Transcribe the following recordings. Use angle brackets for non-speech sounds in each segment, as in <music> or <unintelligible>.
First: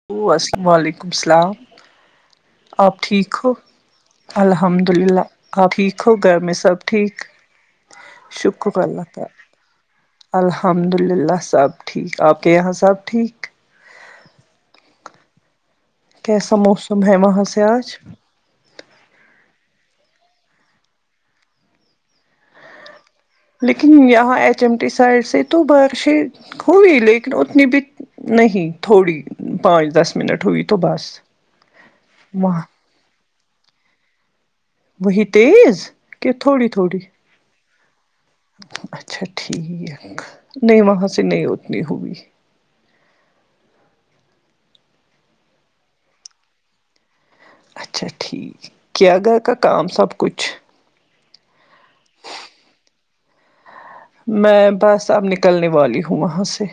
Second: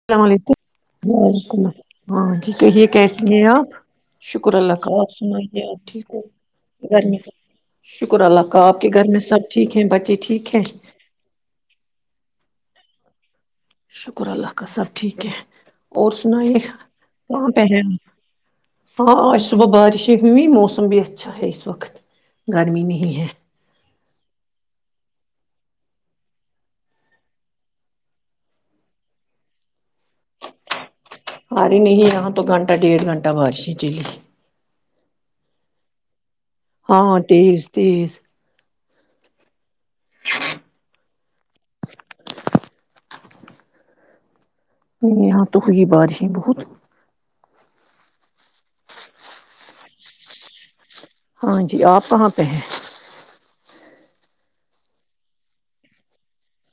السلام علیکم وعلیکم السلام جی کہیے آپ کیسی ٹھیک ہیں ہو آپ شکر اللہ الحمد کا آپ للہ سنائیے آپ ٹھیک ہو گھر میں سب گھر میں ٹھیک سب شکر اللہ کا شکر آپ کے اللہ گھر میں کا سب ٹھیک ہے بچے ٹھیک ہیں الحمد اللہ سب ٹھیک آپ کے یہاں سب ٹھیک شکر اللہ کا سب ٹھیک ہے اور کیسا سنائیے موسم ہے وہاں ہاں سے بہن آج ہاں آج صبح بارشیں ہوئی موسم بھی اچھا ہے اس وقت گرمی نہیں ہے لیکن یہاں ایچ ایم ٹی سائڈ سے تو بارشیں ہوئی لیکن اتنی بھی نہیں تھوڑی پانچ دس منٹ ہوئی تو بس آرے نہیں یہاں تو وہاں گنٹا ڈیڑھ گنٹا بارشیں چلی وہی تیز کہ تھوڑی تھوڑی ہاں تیز تیز اچھا ٹھیک نہیں وہاں سے نہیں اتنی ہوئی نہیں یہاں تو ہوئی بارشیں بہت اچھا ٹھیک کیا گھر کا کام سب کچھ ہاں جی آپ کہاں پے ہیں میں بس اب نکلنے والی ہوں وہاں سے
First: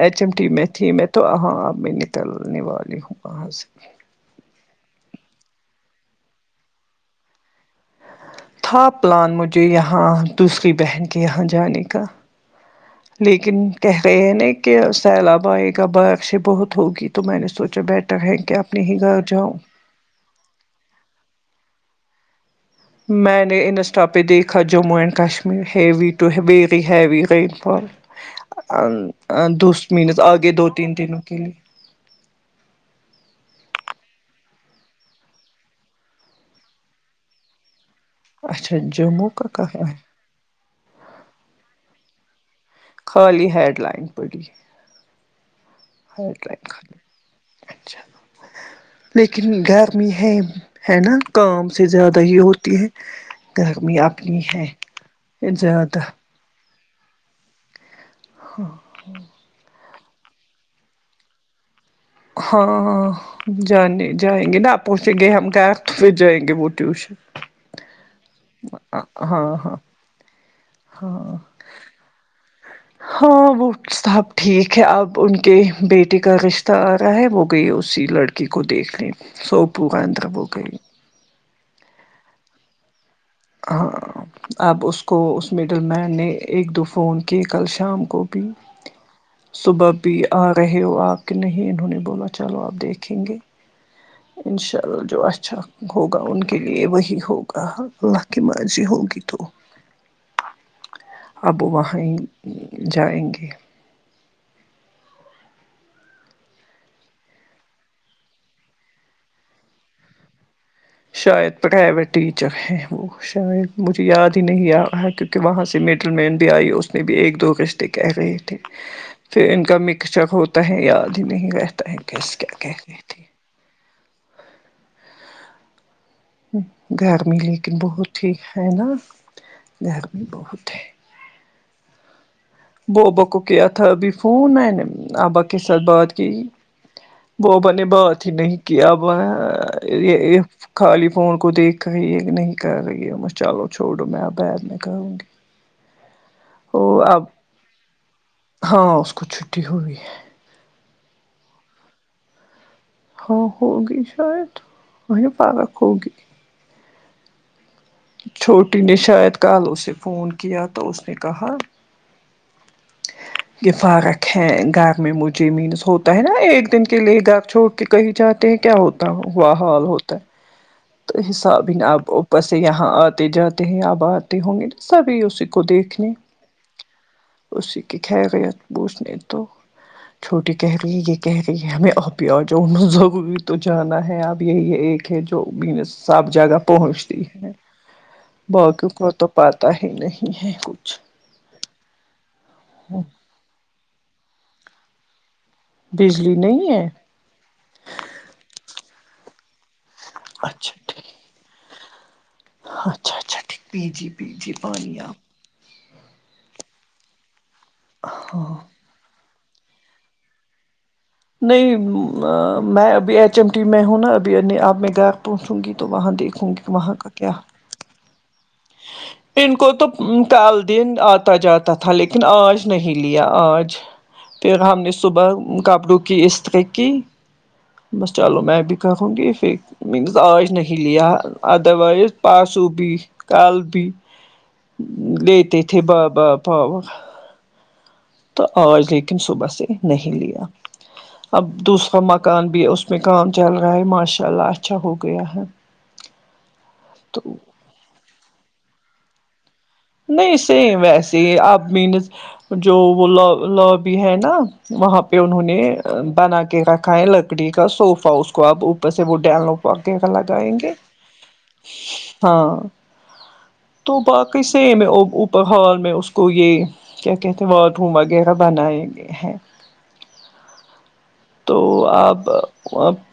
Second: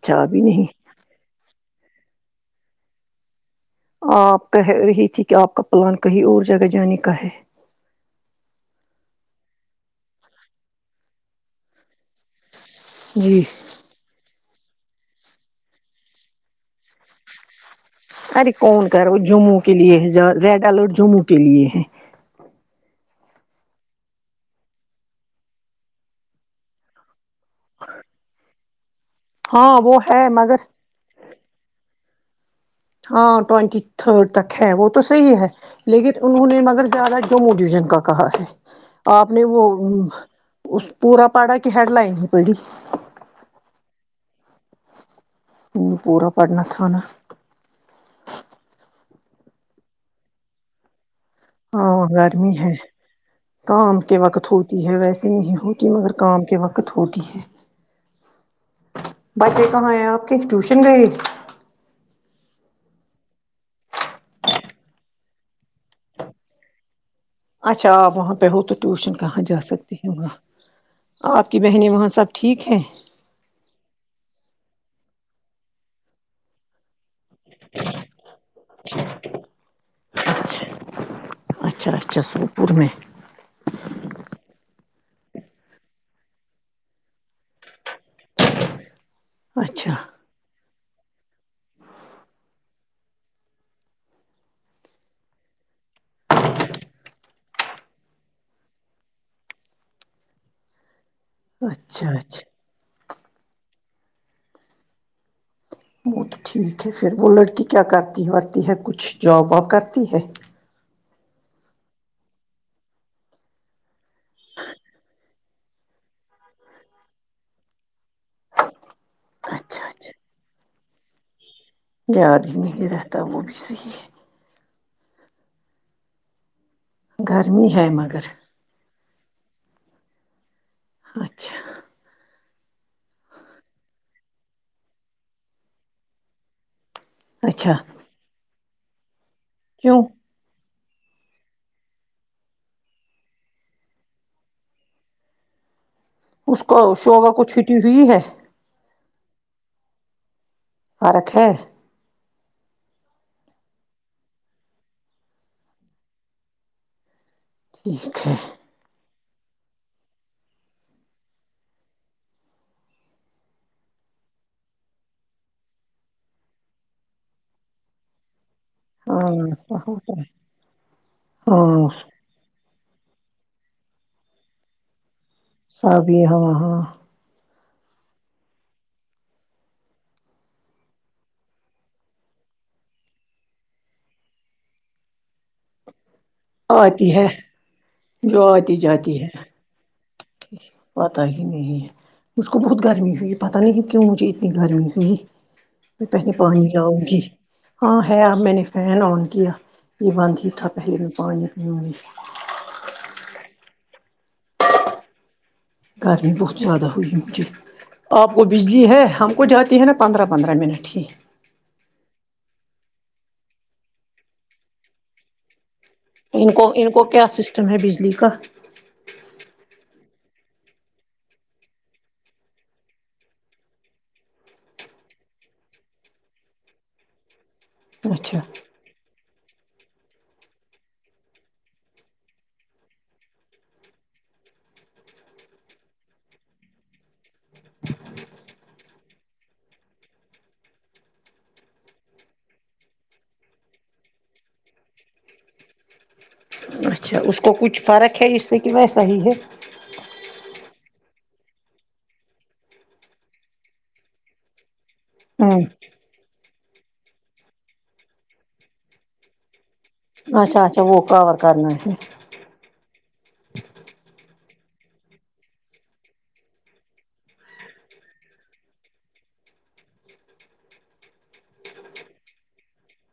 ایچ ایم ابھی ٹی میں نہیں تھی میں تو ہاں اب میں نکلنے والی ہوں وہاں سے آپ کہہ رہی تھی کہ آپ کا پلان کہیں اور جگہ جانے کا ہے تھا پلان مجھے یہاں دوسری بہن کے یہاں جانے کا جی لیکن کہہ رہے ہیں نہ کہ سیلاب آئے گا بارشیں بہت ہوگی تو میں نے سوچا بیٹھ ارے کون کہہ رہا وہ جموں کے لیے ہے زیاد زیادہ لوگ جموں کے لیے ہے میں نے انسٹا پے دیکھا Jammu and Kashmir heavy to very heavy رین فال آ ہاں دوست وہ مینس ہے آگے مگر دو تین دنوں کے لیے ہاں ٹوونٹی تھرڈ تک ہے وہ تو صحیح ہے لیکن انہوں نے مگر زیادہ جموں ڈیزائن کا کہا ہے اچھا جموں آپ نے کا وہ کہاں ہے اس پورا پڑھا کی ہیڈ لائن ہی پڑی خالی ہیڈ لائن پڑھی پورا ہیڈ لائن پڑھنا تھا نا خالی اچھا لیکن گرمی ہے ہے نا کام سے ہاں زیادہ ہی گرمی ہوتی ہے گرمی کام کے اپنی وقت ہے ہوتی ویسے نہیں ہوتی زیادہ مگر کام کے وقت ہوتی ہے ہاں بچے کہاں ہیں آپ کی ٹیوشن گئے ہے ہاں ہاں جانے جائیں گے نا پہنچیں گے ہم گھر پھر جائیں گے وہ ٹیوشن اچھا آپ وہاں پے ہو تو ہاں ٹیوشن کہاں ہاں جا سکتے ہیں وہاں ہاں آپ کی بہنیں وہاں سب ٹھیک ہیں ہاں وہ سب ٹھیک ہے اب ان کے بیٹے کا رشتہ جارہں ہوگئی اسی لڑکی کو دیکھنے سپو کا اندرا ہو اچھا گئی اچھا اچھا سوپور میں ہاں اب اس کو اس میڈل میہنہ ایک دو فون کیے کل شام کو بھی صبح اچھا بھی آ رہے ہو آپ کہ نہیں انہوں نے بولا چلو آپ دیکھیں گے انشاء اللہ جو اچھا ہوگا ان کے لیے وہی ہوگا اللہ کی مرضی ہوگی تو اب وہاں اچھا ہی اچھا جائیں گے وہ تو ٹھیک ہے پھر وہ لڑکی کیا کرتی ورتی ہے کچھ جاب واب کرتی ہے شاید پرویٹ ٹیچر ہے وہ شاید مجھے یاد ہی نہیں آ رہا ہے کیونکہ وہاں سے میڈل مین بھی آئی اس نے بھی ایک دو رشتے کہہ رہے تھے <inaudible> پھر ان کا اچھا مکس اچھا چکر ہوتا ہے یاد ہی نہیں ہے کیس یاد ہی کیا کہہ نہیں رہی رہتا تھی وہ بھی صحیح ہے گرمی لیکن ہے بہت مگر ہی ہے نا گرمی بہت ہے اچھا بابا کو کیا تھا ابھی فون میں نے ابا کے ساتھ بات کی بابا اچھا نے بات ہی نہیں کیا کیوں یہ خالی فون کو دیکھ کر یہ نہیں کہے رہی یہ چلو چھوڑو میں اب بعد میں کہوں گی اس کو وہ اب شوبہ کو چھٹی ہوئی ہے ہاں اس کو چھٹی ہوئی ہے پارک ہے ہاں ہوگی شاید وہیں پارک ہوگی ٹھیک ہے چھوٹی نے شاید کل اسے فون کیا تو اس نے کہا یہ فرق ہے گھر میں مجھے مینس ہوتا ہے نا ایک دن کے لیے گھر چھوڑ کے کہیں جات دیکھتے کیا ہوتا ہوا حال ہاں ہوتا ہے تو حساب ہی ہاں آپ بس یہاں آتے جاتے ہیں آپ آتے ہوں گے تو سبھی اس سب یہاں وہاں اسی کی خیریت پوچھنے تو چھوٹی کہہ رہی ہے یہ کہہ رہی ہے امی آپ بھی آجاونا تو جانا ہے اب یہ یہ ایک جو امی سب جگہ پہنچتی ہے باقی تو پ تاہی نہیں ہے کچھ پتا ہی نہیں مجھ کو بہت گرمی ہوئی پتہ نہیں ہے کیوں مجھے اتنی گرمی ہوئی میں پہلے بجلی پانی نہیں ہے جاؤں گی ہاں ہے اب میں نے فیان آن کیا یہ بند ہی تھا اچھا پہلے ٹھیک میں پانی پیوی اچھا اچھا پی جیے پی جیے پانی لاؤ گرمی بہت زیادہ ہورہی مجھے آپ کو بجلی ہے ہم وہ جاتی ہے نا پندرہ پندرہ منٹ ہی نہیں میں ابھی ایچ ایم ٹی میں ہوں نا ابھی اب میں گھر پہنچوں گی تو وہاں دیکھوں گی وہاں کا کیا تمہیں بجلی کا ان کو تو کل دن آتا جاتا تھا لیکن آج نہیں لیا آج پھر ہم نے صبح کپڑوں کی استیری کی بس اچھا چلو میں بھی رکھونگی مینز آج نہیں لیا ادھروائیز پانچ سو بیس کل بھی لیتے تھے بابا پاو تو آج لیکن صبح سے نہیں لیا اب دوسرا مکان بھی ہے اس میں کام چل رہا ہے ماشاء اللہ اچھا ہو گیا ہے اچھا تو اس کو کچھ فرق ہے جس سے کہ ویسے ہی ہے نہیں سیم ویسے ہی اب مینز جو وہ ل لوبی ہے نا وہاں پہ انہوں نے ہوں بنا کے رکھا ہے لگ لکڑی کا سوفا اس کو آپ اوپر سے وہ ڈلوں پ آے لگائیں اچھا گے اچھا وہ کور کرنا ہے ہاں تو باقی سیم اوپر ہال میں اس کو یے کیا کہتے ہیں باتھ روم وغیرہ بنائے گئے ہیں تو اب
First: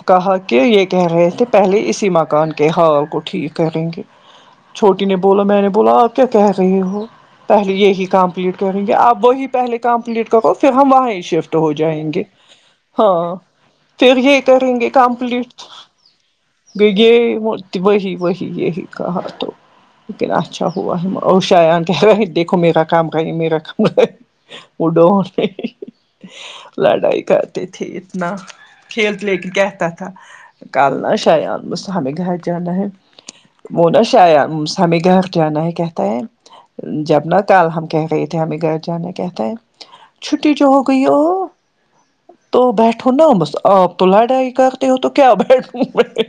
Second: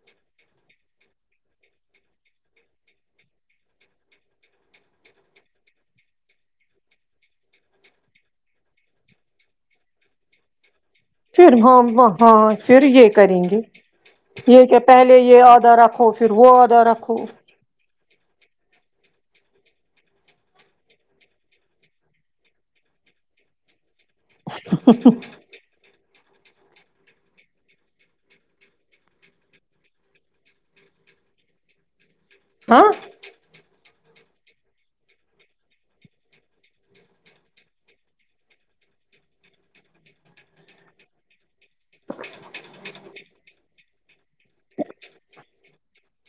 کہا کہ یے کہہ رہے تھے پہلے اسی مکان کے حال کو ٹھیک کریں گے چھوٹی نے بولا میں نے بولا آپ کیا کہہ رہے ہو پہلے یہی کمپلیٹ کریں گے آپ وہی پہلے کمپلیٹ کرو پھر ہم وہیں پھر شفٹ ہو ہم جائیں گے ہاں پھر یے ہاں کریں گے پھر یہ یے کریں کیا گے پہلے یے کمپلیٹ آدا رکھو پھر وہ آدا رکھو یہ وہی وہی یہی کہا تو لیکن اچھا ہوا ہے اوشایان کہہ رہے ہیں دیکھو میرا کام کریں میرا اڈور لڑائی کر تے تھے اتنا کھیل تو لیکن کیا تھا کال نا شایان <unintelligible> ہمیں گھر جانا ہاں ہے وہ نا شایام ہمیں گھر جانا ہے کہتا ہے جب ن کال ہم کہہ گئے تھے ہمیں گھر جانا کہتے ہیں چھٹی جو ہو گئی او تو بیٹھو نا بس آپ تو لڑائی کرتے ہو تو کیا بیٹھوں میں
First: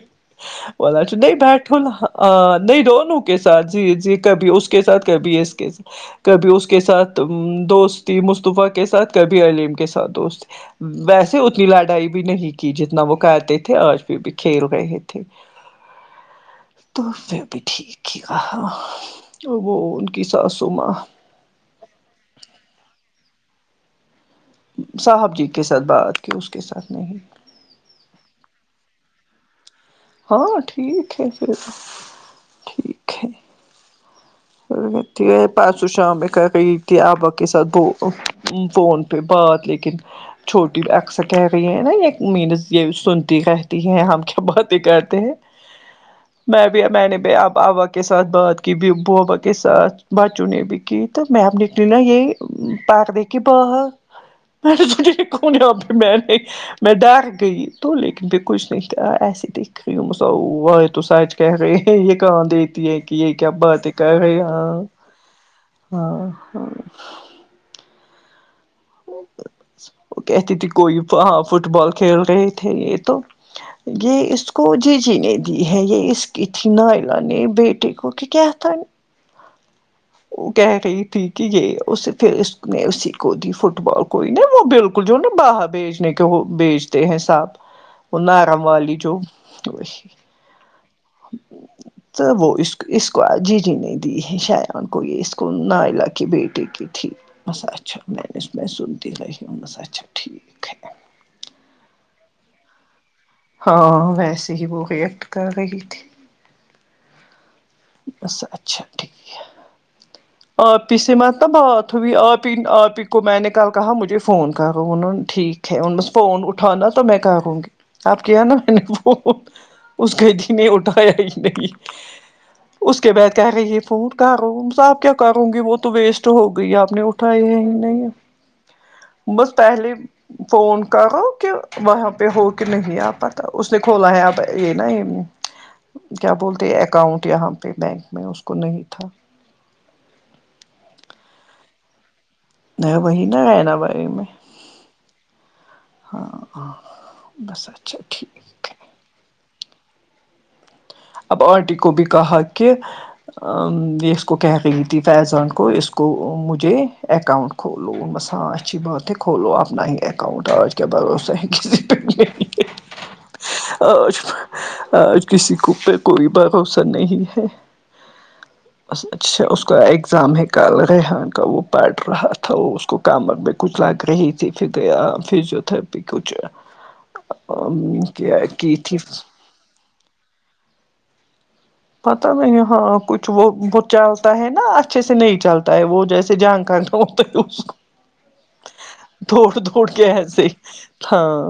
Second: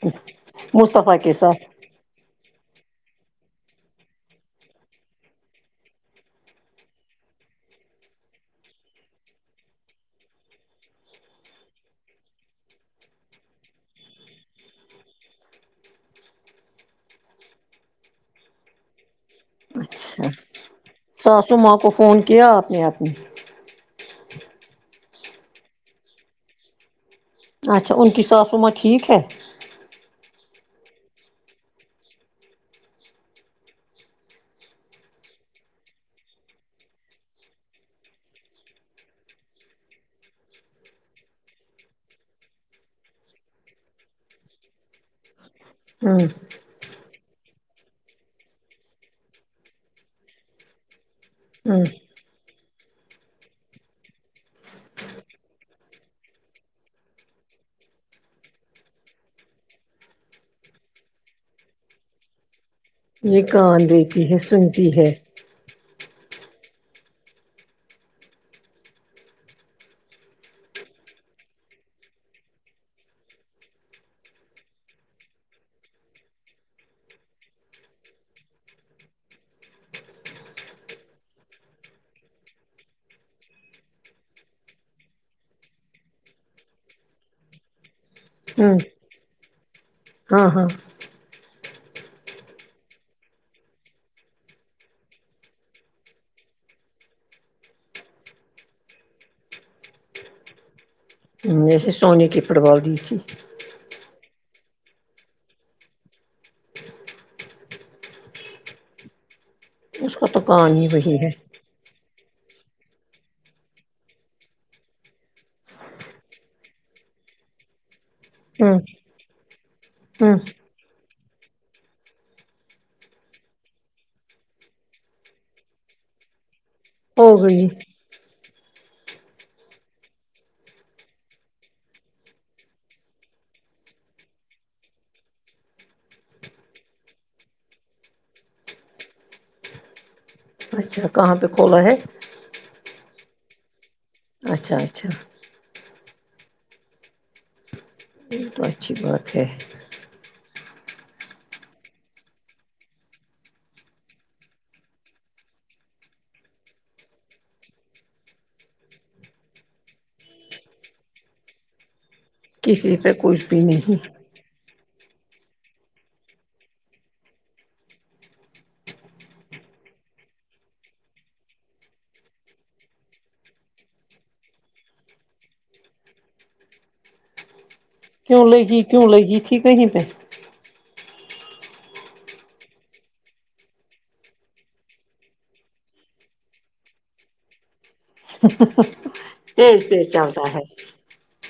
والچ مصطفی کے نہیں ساتھ بیٹھو نہا نہیں دونوں کے ساتھ جی جی کبھی اس کے ساتھ کبھی اس کے ساتھ کبھی اس کے ساتھ دوستی مصطفی کے ساتھ کبھی علیم کے ساتھ دوستی ویسے اتنی لڑائی بھی نہیں کی جتنا وہ کہتے تھے آج پھر بھی کھیل رہے تھے تو اس نے بھی ٹھیک ہی کہا وہ ان کی اچھا ساسوں ماں ساسو ماں کو فون کیا آپ نے اپنے صاحب جی کے ساتھ بات کی اس کے ساتھ نہیں اچا ان کی ساسوں ماں ٹھیک ہے ہاں ٹھیک ہے پھر ٹھیک ہے ٹھیک ہے پرسو شام میں کر ت آبا کے ساتھ فون بات لیکن چھوٹی اکثر کہہ رہی ہے نا یے مینس یے سنتی رہتی ہے ہم کیا باتیں کرتے ہیں ہاں بھ میں نے بھی اب ابا کے ساتھ بات کی بابا کے ساتھ بچوں نے بھی کی تو اب میں نکلی ہوں نا یہی پاردے کہ بہا میں نے <unintelligible> میں ڈر گئی تو لیکن <unintelligible> تو سچ کہہ رہے ہے یے کہا دیک یے ہے کی یے یہ کیا کان باتیں کر دیتی ہے رے ہاں سنتی ہے ہاں ہاں وہ کہتی تھی کوئی ہاں فٹ بال کھیل رہے تھے یے تو یے اس کو جی جی نے دی ہے یے اس کی تھی نائلا نے بیٹے کو کی کیا تھا وہ کہہ رہی تھی کی یے اس پھر اس نے اسی کو دی فٹ بال کوئی نا وہ بالکل کل جو نا باہر بیجنے کے وہ بیچتے ہیں سب وہ نارم ہوں والی جو ہاں ہاں تو وہ اس اس کو جی جی نے دی ہے شایان کو یے اس کو نائلا کی بیٹی کی تھی بس اچھا میں نے سنا سنتی رہو بس اچھا ٹھیک ہے جیسے سونے کی فٹ بال دی تھی ہاں ویسے ہی وہ ر ایکیکٹ کر رہی تھی بس اچھا ٹھیک ہے اس کا تو کان آپی ہی سے وہی ہے مت بہات آپی ہی آپی ہی کو میں نے کل کہا مجھے فون کر رہا ہ انہوں نے ٹھیک ہے ان میں س فون اٹھانا تو میں کیا کہوں گی اب کیا نا میں ہوں نے فون اس کے ہوں جی اٹھایا ہی نہیں اس کے بعد کیا کہی یہ فون کہ رہو آپ کیا کروں گی وہ تو ویسٹ ہو گئی آپ نے ہو اٹھائی ہے ہی گئی نہیں بس پہلے فون کرو کہ وہاں پہ ہو کے نہیں آ پتا اس نے کھولا ہے اب یہ نا <inaudible> کیا بولتے اکاؤنٹ یہاں پہ بینک میں اس کو نہیں تھا اچھا کہاں پہ کھولا ہے نہیں وہی نا بھائی میں اچھا اچھا ہاں ہاں بس اچھے یہ تو اچھی بات ہے اب انٹی کو بھی کہا کہ اس کو کہہ گئی تھی فیضان کو اس کو مجھے اکاؤنٹ کھولو بس ہاں اچھی بات ہے کھولو اپنا ہی اکاؤنٹ آج کا بھروسہ ہے کسی پہ کسی پہ کچھ بھی نہیں آج آج کس کا اوپر کوئی بھروسہ نہیں ہے <inaudible> بس اچھا اس کا اگزام ہے کل ریحان کا وہ پڑھ رہا تھا وہ اس کو کمر کو ساتھ رہی میں کچھ لگ رہی تھی فزیوتراپی کچھ ہا کیوں لگی کیوں لگی تھی کہیں پہ پتا نہیں ہاں کچھ وہ وہ چلتا ہے نا اچھے سے نہیں چلتا ہے وہ جیسے جہانگ کا گا ہوتے دوڑ دوڑ تیز کے تیز ایسے چلتا ہے ہاں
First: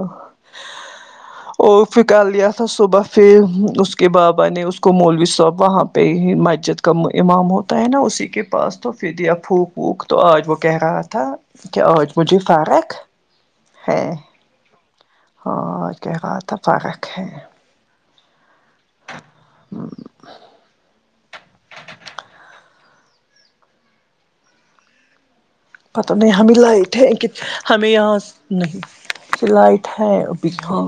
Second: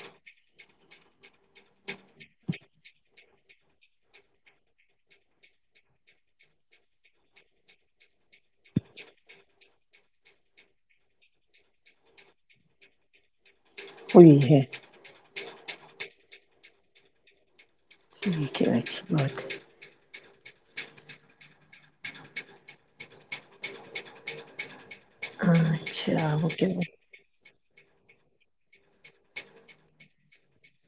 اور پھر لیا تھا صبح پھر اس کے بابا نے اس کو مولوی سحاب وہاں پہ ہی مسجد کا امام ہوتا ہے نا اسی کے پاس تو فد یا پھوک تو آج وہ کہہ رہا تھا کہ آج مجھے فرق ہے نہیں ہے ہاں آج کیا بات ہے فرق ہے جی ٹھیک بس ہاں پتا نہیں اچھا وہ ہمیں کیا لائٹ کی ہمیں یہاں نہیں لائٹ ہے ابھی ہاں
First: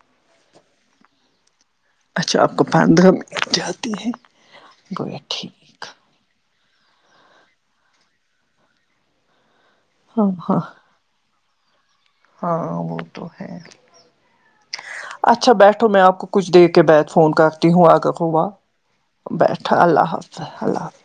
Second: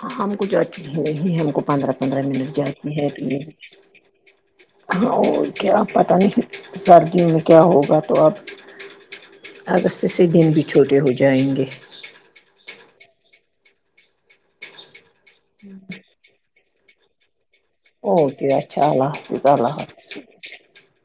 ہاں ہم کو جو اچھی نہیں ہے ہم کو پندرہ پندرہ اچھا منٹ آپ کو جاتی ہے پندرہ منٹ جاتی ہے بولے اور کیا ٹھیک پتا نہیں سردی میں کیا ہوگا تو اب آہستہ سے ہاں دن ہاں بھی چھوٹے ہو جائیں گے ہاں وہ تو ہے اچھا بیٹھو میں آپ کو کچھ دیر کے بعد فون کر ہوا کا خواہ اوکے اچھا اللہ حافظ بیٹھا اللہ حافظ اللہ حافظ